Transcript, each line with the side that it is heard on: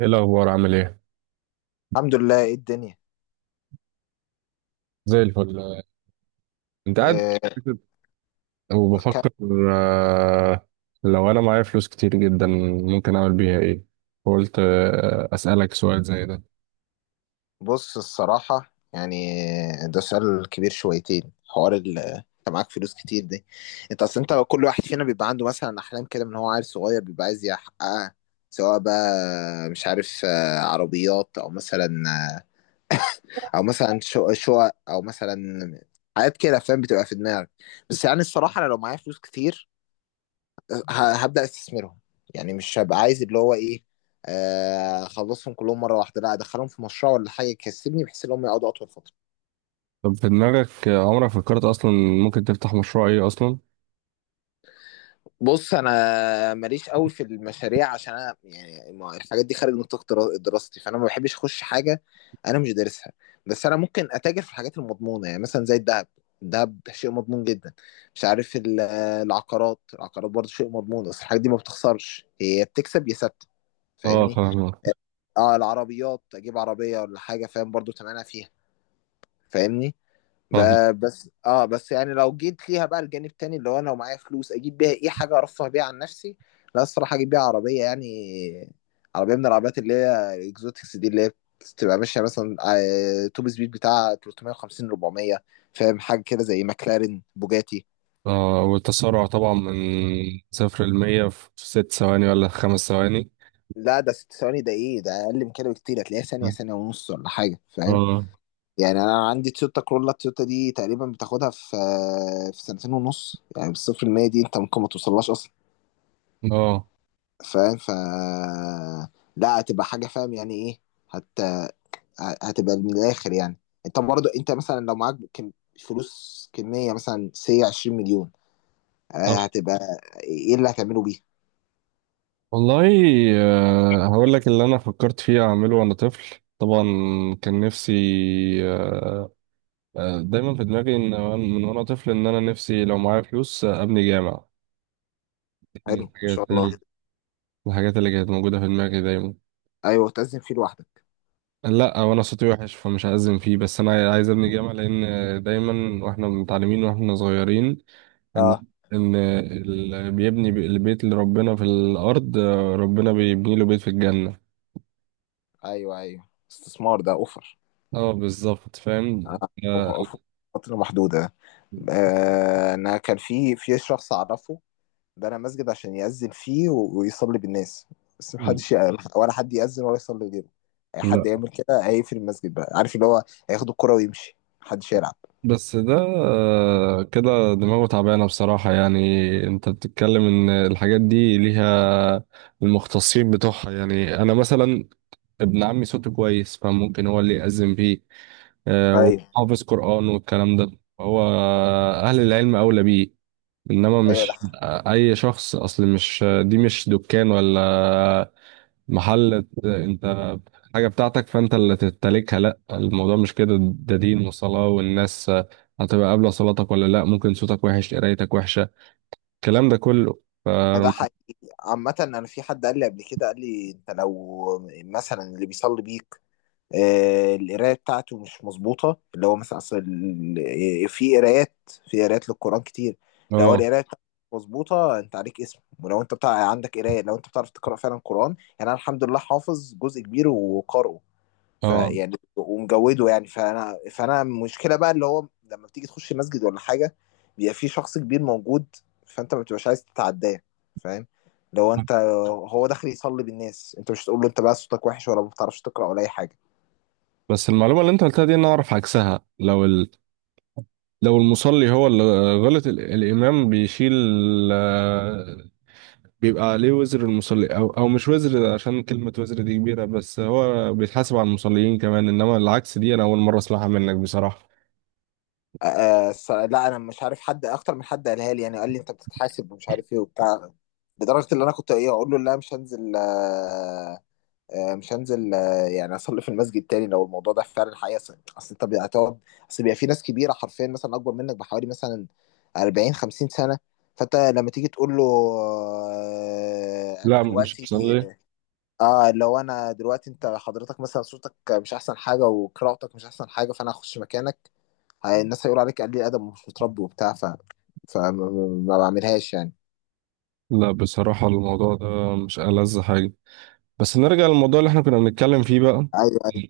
right: ايه الاخبار؟ عامل ايه؟
left: الحمد لله، ايه الدنيا؟
right: زي الفل. انت قاعد
left: إيه.
right: كده
left: كان...
right: وبفكر، آه، لو انا معايا فلوس كتير جدا ممكن اعمل بيها ايه؟ قلت اسالك سؤال زي ده.
left: بص، الصراحة يعني ده سؤال كبير شويتين. حوار انت معاك فلوس كتير دي. انت اصل انت كل واحد فينا بيبقى عنده مثلا احلام كده، من هو عيل صغير بيبقى عايز يحققها. سواء بقى مش عارف، عربيات او مثلا، او مثلا شقق، او مثلا حاجات كده، فاهم، بتبقى في دماغك. بس يعني الصراحة انا لو معايا فلوس كتير هبدأ استثمرهم. يعني مش هبقى عايز اللي هو ايه، اخلصهم كلهم مره واحده، لا ادخلهم في مشروع ولا حاجه يكسبني، بحيث ان هم يقعدوا اطول فتره.
right: طب في دماغك، عمرك فكرت اصلا ممكن تفتح مشروع ايه اصلا؟
left: بص انا ماليش قوي في المشاريع عشان انا يعني الحاجات دي خارج نطاق دراستي، فانا ما بحبش اخش حاجه انا مش دارسها. بس انا ممكن اتاجر في الحاجات المضمونه، يعني مثلا زي الذهب. الذهب شيء مضمون جدا. مش عارف العقارات، العقارات برضه شيء مضمون. بس الحاجات دي ما بتخسرش، هي بتكسب يا ثابته.
right: اه
left: فاهمني.
right: فاهم،
left: اه العربيات اجيب عربيه ولا حاجه، فاهم، برضو تمنها فيها. فاهمني.
right: فاهم.
left: بس يعني لو جيت ليها بقى الجانب التاني اللي هو انا لو معايا فلوس اجيب بيها ايه، حاجه ارفه بيها عن نفسي. لا الصراحه اجيب بيها عربيه يعني. عربيه من العربيات اللي هي الاكزوتكس دي، اللي هي بتبقى ماشيه مثلا، توب سبيد بتاع 350 400. فاهم حاجه كده زي ماكلارين، بوجاتي.
right: آه، والتسارع طبعا من 0 لـ100 في 6 ثواني ولا 5 ثواني؟
left: لا ده ست ثواني، ده ايه ده؟ اقل من كده بكتير، هتلاقيها ثانيه، ثانيه ونص ولا حاجه، فاهم.
right: اه.
left: يعني انا عندي تويوتا كرولا، التويوتا دي تقريبا بتاخدها في سنتين ونص، يعني بالصفر المية دي انت ممكن ما توصلهاش اصلا.
right: اه.
left: فاهم. ف- لا هتبقى حاجه فاهم يعني ايه. هت... هتبقى من الاخر يعني. انت برضه انت مثلا لو معاك كم... فلوس كميه مثلا سي 20 مليون، هتبقى ايه اللي هتعمله بيها؟
right: والله، هقول لك اللي انا فكرت فيه اعمله وانا طفل طبعا. كان نفسي، آه، دايما في دماغي ان من وانا طفل ان انا نفسي لو معايا فلوس ابني جامع. من
left: حلو، ما شاء
right: الحاجات
left: الله.
right: الحاجات اللي كانت موجوده في دماغي دايما.
left: ايوه تزن فيه لوحدك.
right: لا، وانا صوتي وحش فمش هأذن فيه، بس انا عايز ابني جامع لان دايما واحنا متعلمين واحنا صغيرين
left: اه.
right: ان ان اللي بيبني البيت لربنا في الارض ربنا بيبني له بيت في الجنه.
left: ايوه، ايوه، استثمار ده اوفر.
right: اه بالظبط فاهم.
left: آه، ف- فترة محدودة. أنا كان في شخص أعرفه بنى مسجد عشان يأذن فيه ويصلي بالناس. بس
right: مم.
left: محدش ولا حد يأذن ولا يصلي غيره. أي
right: لا.
left: حد يعمل كده هيقفل المسجد بقى، عارف اللي هو، هياخد الكرة ويمشي، محدش يلعب.
right: بس ده كده دماغه تعبانة بصراحة، يعني. انت بتتكلم ان الحاجات دي ليها المختصين بتوعها. يعني انا مثلا ابن عمي صوته كويس فممكن هو اللي يأذن بيه،
left: ايوه
right: وحافظ قرآن والكلام ده. هو اهل العلم اولى بيه، انما مش
left: ايوه.
right: اي شخص. اصل مش دي، مش دكان ولا محل انت حاجة بتاعتك فانت اللي تمتلكها. لا الموضوع مش كده، ده دين وصلاة والناس هتبقى قابلة صلاتك ولا لا. ممكن صوتك وحش، قرايتك وحشة، الكلام ده كله. ف
left: ده ده حقيقي. عامة أنا في حد قال لي قبل كده، قال لي أنت لو مثلا اللي بيصلي بيك القرايه بتاعته مش مظبوطه اللي هو مثلا اصل في قرايات، في قرايات للقران كتير. لو هو
right: اه.
left: القرايه بتاعته مش مظبوطه انت عليك اسم. ولو انت بتاع عندك قرايه، لو انت بتعرف تقرا فعلا قران، يعني انا الحمد لله حافظ جزء كبير وقارئه
right: اه.
left: فيعني ومجوده يعني. فانا، فانا المشكله بقى اللي هو لما بتيجي تخش مسجد ولا حاجه بيبقى في شخص كبير موجود، فانت ما بتبقاش عايز تتعداه، فاهم. لو انت هو داخل يصلي بالناس، انت مش تقول له انت بقى صوتك وحش، ولا ما بتعرفش تقرا، ولا اي حاجه.
right: بس المعلومة اللي انت قلتها دي انا اعرف عكسها. لو لو المصلي هو اللي غلط، الامام بيشيل، آه، بيبقى عليه وزر المصلي، او مش وزر، عشان كلمة وزر دي كبيرة، بس هو بيتحاسب على المصليين كمان. انما العكس دي انا اول مرة اسمعها منك بصراحة.
left: آه. لا انا مش عارف حد اكتر من حد قالها لي يعني، قال لي انت بتتحاسب ومش عارف ايه وبتاع، لدرجه ان انا كنت ايه اقول له لا مش هنزل آه، آه مش هنزل آه يعني اصلي في المسجد تاني لو الموضوع ده فعلا حقيقه. اصل، أصل انت هتقعد اصل بيبقى في ناس كبيره حرفيا مثلا اكبر منك بحوالي مثلا 40 50 سنه. فانت لما تيجي تقول له آه انا
right: لا مش
left: دلوقتي،
right: بصلي.
left: اه لو انا دلوقتي انت حضرتك مثلا صوتك مش احسن حاجه وقراءتك مش احسن حاجه، فانا هخش مكانك، الناس هيقولوا عليك قليل ادب ومش متربي وبتاع. ف فما ما بعملهاش يعني.
right: لا بصراحة الموضوع ده مش ألذ حاجة. بس نرجع للموضوع اللي احنا كنا بنتكلم فيه بقى.
left: ايوه ايوه.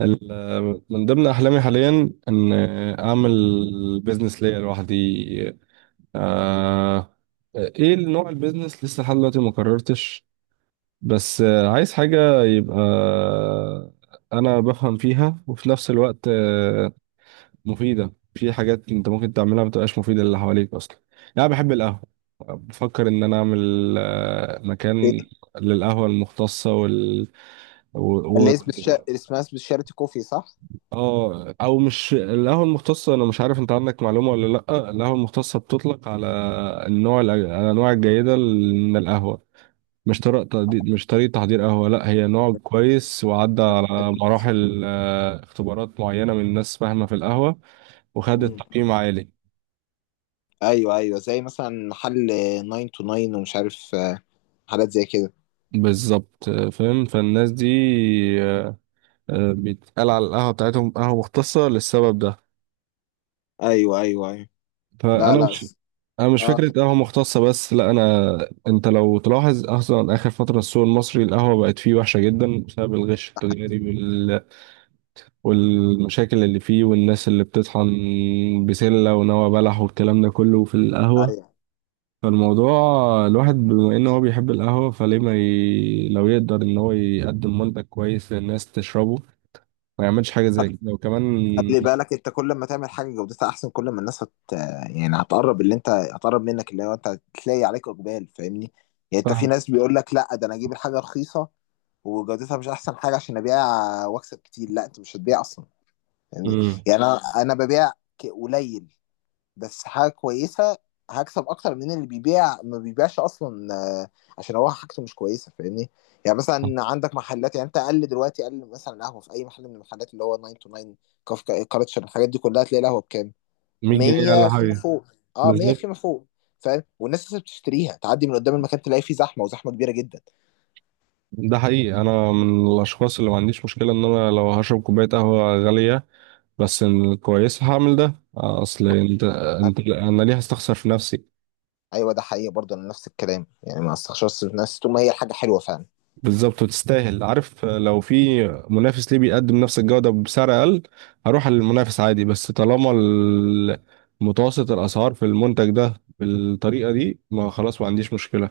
right: من ضمن أحلامي حاليا إن أعمل بيزنس ليا لوحدي. آه إيه نوع البيزنس؟ لسه لحد دلوقتي ما قررتش. بس عايز حاجة يبقى أنا بفهم فيها وفي نفس الوقت مفيدة. في حاجات انت ممكن تعملها بتبقاش مفيدة للي حواليك اصلا. يعني انا بحب القهوة، بفكر ان انا اعمل
left: إيه؟
right: مكان للقهوة المختصة و... و...
left: اللي اسمه شا... اسمها اسمه شارتي كوفي، صح؟
right: اه، او مش القهوة المختصة. انا مش عارف انت عندك معلومة ولا لا. القهوة المختصة بتطلق على الانواع الجيدة من القهوة. مش طريقة تحضير، قهوة. لا هي نوع كويس وعدى على
left: حبيبي.
right: مراحل، اختبارات معينة من ناس فاهمة في القهوة وخدت
left: مم.
right: تقييم عالي.
left: ايوه ايوه زي مثلا محل 9 to 9 ومش عارف، حاجات زي كده.
right: بالظبط، فاهم. فالناس دي آه، بيتقال على القهوة بتاعتهم قهوة مختصة للسبب ده.
left: ايوه ايوه ايوه. لا
right: فأنا
left: لا
right: مش
left: س-.
right: أنا مش
left: اه
right: فكرة
left: ك-.
right: قهوة مختصة بس، لا أنت لو تلاحظ أصلا آخر فترة السوق المصري القهوة بقت فيه وحشة جدا بسبب الغش التجاري والمشاكل اللي فيه والناس اللي بتطحن بسلة ونوى بلح والكلام ده كله في القهوة.
left: ايوه
right: فالموضوع الواحد، بما إن هو بيحب القهوة، فليه ما لو يقدر إن هو يقدم منتج كويس للناس تشربه ما يعملش حاجة زي كده؟ وكمان.
left: خلي بالك، انت كل ما تعمل حاجه جودتها احسن كل ما الناس هت... يعني هتقرب، اللي انت هتقرب منك اللي هو انت هتلاقي عليك اقبال، فاهمني. يعني انت في
right: صح.
left: ناس بيقول لك لا ده انا اجيب الحاجه رخيصه وجودتها مش احسن حاجه عشان ابيع واكسب كتير. لا انت مش هتبيع اصلا، فاهمني.
right: مم.
left: يعني انا انا ببيع قليل بس حاجه كويسه، هكسب اكتر من اللي بيبيع ما بيبيعش اصلا، عشان هو حاجته مش كويسه، فاهمني. يعني مثلا عندك محلات، يعني انت اقل دلوقتي اقل مثلا قهوه في اي محل من المحلات اللي هو 9 تو 9، كافكا كالتشر، الحاجات دي كلها، تلاقي القهوه بكام؟
right: 100 جنيه ولا
left: 100 فيما
right: حاجة.
left: فوق. اه 100
right: بالظبط،
left: فيما فوق. فاهم، والناس لسه بتشتريها، تعدي من قدام المكان تلاقي فيه زحمه، وزحمه كبيره جدا.
right: ده حقيقي. أنا من الأشخاص اللي ما عنديش مشكلة إن أنا لو هشرب كوباية قهوة غالية بس إن كويس هعمل ده. أصل أنت أنت أنا ليه هستخسر في نفسي؟
left: ايوه ده حقيقي. برضه انا نفس الكلام يعني ما استخسرش نفسي طول ما هي حاجه حلوه فعلا.
right: بالظبط، وتستاهل. عارف، لو في منافس ليه بيقدم نفس الجودة بسعر أقل هروح للمنافس عادي. بس طالما متوسط الأسعار في المنتج ده بالطريقة دي، ما خلاص ما عنديش مشكلة.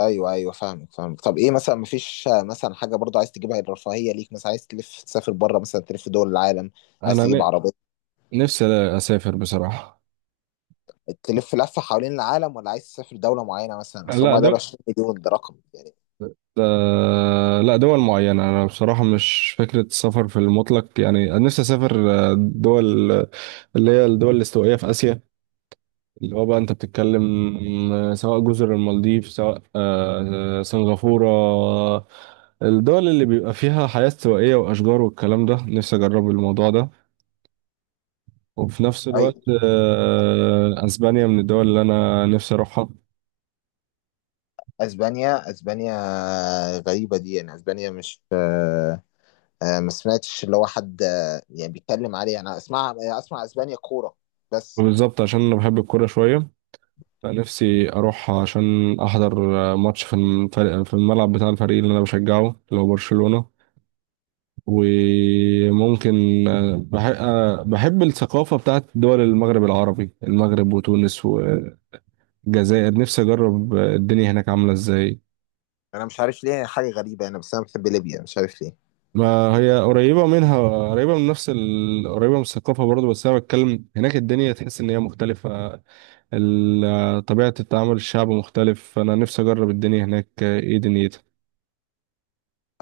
left: ايوه ايوه فاهمك فاهمك. طب ايه مثلا؟ مفيش مثلا حاجه برضو عايز تجيبها الرفاهيه ليك؟ مثلا عايز تلف تسافر بره، مثلا تلف دول العالم، عايز تجيب
right: أنا
left: عربيه،
right: نفسي اسافر بصراحه.
left: تلف لفه حوالين العالم، ولا عايز تسافر دوله معينه مثلا؟ اصل
right: لا
left: هم دول
right: دول،
left: 20 مليون ده، رقم.
right: لا دول معينه. انا بصراحه مش فكره السفر في المطلق، يعني أنا نفسي اسافر دول اللي هي الدول الاستوائيه في اسيا، اللي هو بقى انت بتتكلم، سواء جزر المالديف، سواء سنغافوره. الدول اللي بيبقى فيها حياه استوائيه واشجار والكلام ده، نفسي اجرب الموضوع ده. وفي نفس الوقت
left: ايوه.
right: اسبانيا من الدول اللي انا نفسي اروحها.
left: اسبانيا، اسبانيا غريبه دي يعني. اسبانيا مش ما سمعتش اللي هو حد، يعني بيتكلم عليها. انا اسمع اسمع اسبانيا كوره بس.
right: بالظبط، عشان انا بحب الكوره شويه. أنا نفسي أروح عشان أحضر ماتش في الفريق، في الملعب بتاع الفريق اللي أنا بشجعه اللي هو برشلونة. وممكن بحب, بحب الثقافة بتاعت دول المغرب العربي: المغرب وتونس والجزائر. نفسي أجرب الدنيا هناك عاملة إزاي.
left: انا مش عارف ليه، حاجه غريبه، انا بس انا بحب ليبيا مش عارف ليه.
right: ما هي قريبة منها، قريبة من الثقافة برضه، بس أنا بتكلم هناك الدنيا تحس إن هي مختلفة. طبيعة التعامل، الشعب مختلف. أنا نفسي أجرب الدنيا هناك إيه دنيتها.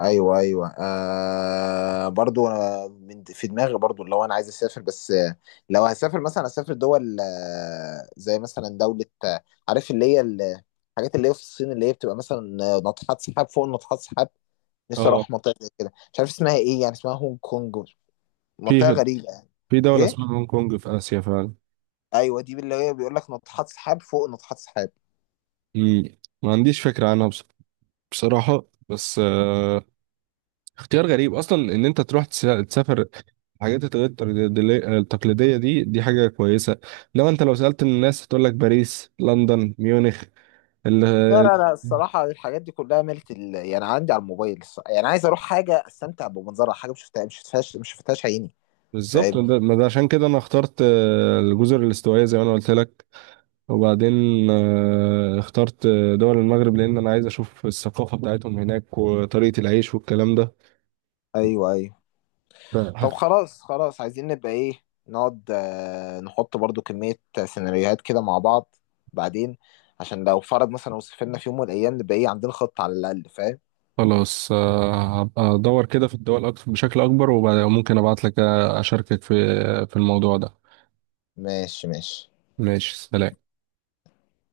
left: ايوه ايوه آه برضو. أنا من في دماغي برضو لو انا عايز اسافر، بس لو هسافر مثلا اسافر دول، زي مثلا دولة، عارف اللي هي الحاجات اللي هي في الصين، اللي هي بتبقى مثلا، ناطحات سحاب فوق ناطحات سحاب. نفسي
right: اه،
left: اروح منطقة زي كده، مش عارف اسمها ايه، يعني اسمها هونج كونج. منطقة
right: في
left: غريبة يعني.
right: في دولة
left: ايه.
right: اسمها هونج كونج في آسيا فعلا.
left: ايوه دي اللي هي بيقول لك ناطحات سحاب فوق ناطحات سحاب.
right: مم. ما عنديش فكرة عنها. بصراحة، بس اختيار غريب أصلا إن أنت تروح تسافر الحاجات الغير تقليدية. التقليدية دي، دي حاجة كويسة. إنما أنت لو سألت الناس هتقول لك باريس، لندن، ميونخ. ال
left: لا
right: ال-
left: لا لا، الصراحة الحاجات دي كلها ملت ال... يعني عندي على الموبايل الصراحة. يعني عايز اروح حاجة استمتع بمنظرها، حاجة مش شفتها، مش شفتهاش عيني.
right: بالظبط.
left: فاهم.
right: ما ده عشان كده أنا اخترت الجزر الاستوائية زي ما أنا قلت لك. وبعدين اخترت دول المغرب لأن أنا عايز أشوف الثقافة بتاعتهم هناك وطريقة العيش والكلام
left: ايوه ايوه.
right: ده.
left: طب خلاص خلاص عايزين نبقى ايه، نقعد نحط برضو كمية سيناريوهات كده مع بعض، بعدين عشان لو فرض مثلا لو سافرنا في يوم من الايام نبقى ايه عندنا خطة على الاقل، فاهم.
right: خلاص، هبقى ادور كده في الدول اكتر بشكل اكبر وممكن ابعت لك، اشاركك في في الموضوع ده.
left: ماشي ماشي.
right: ماشي، سلام.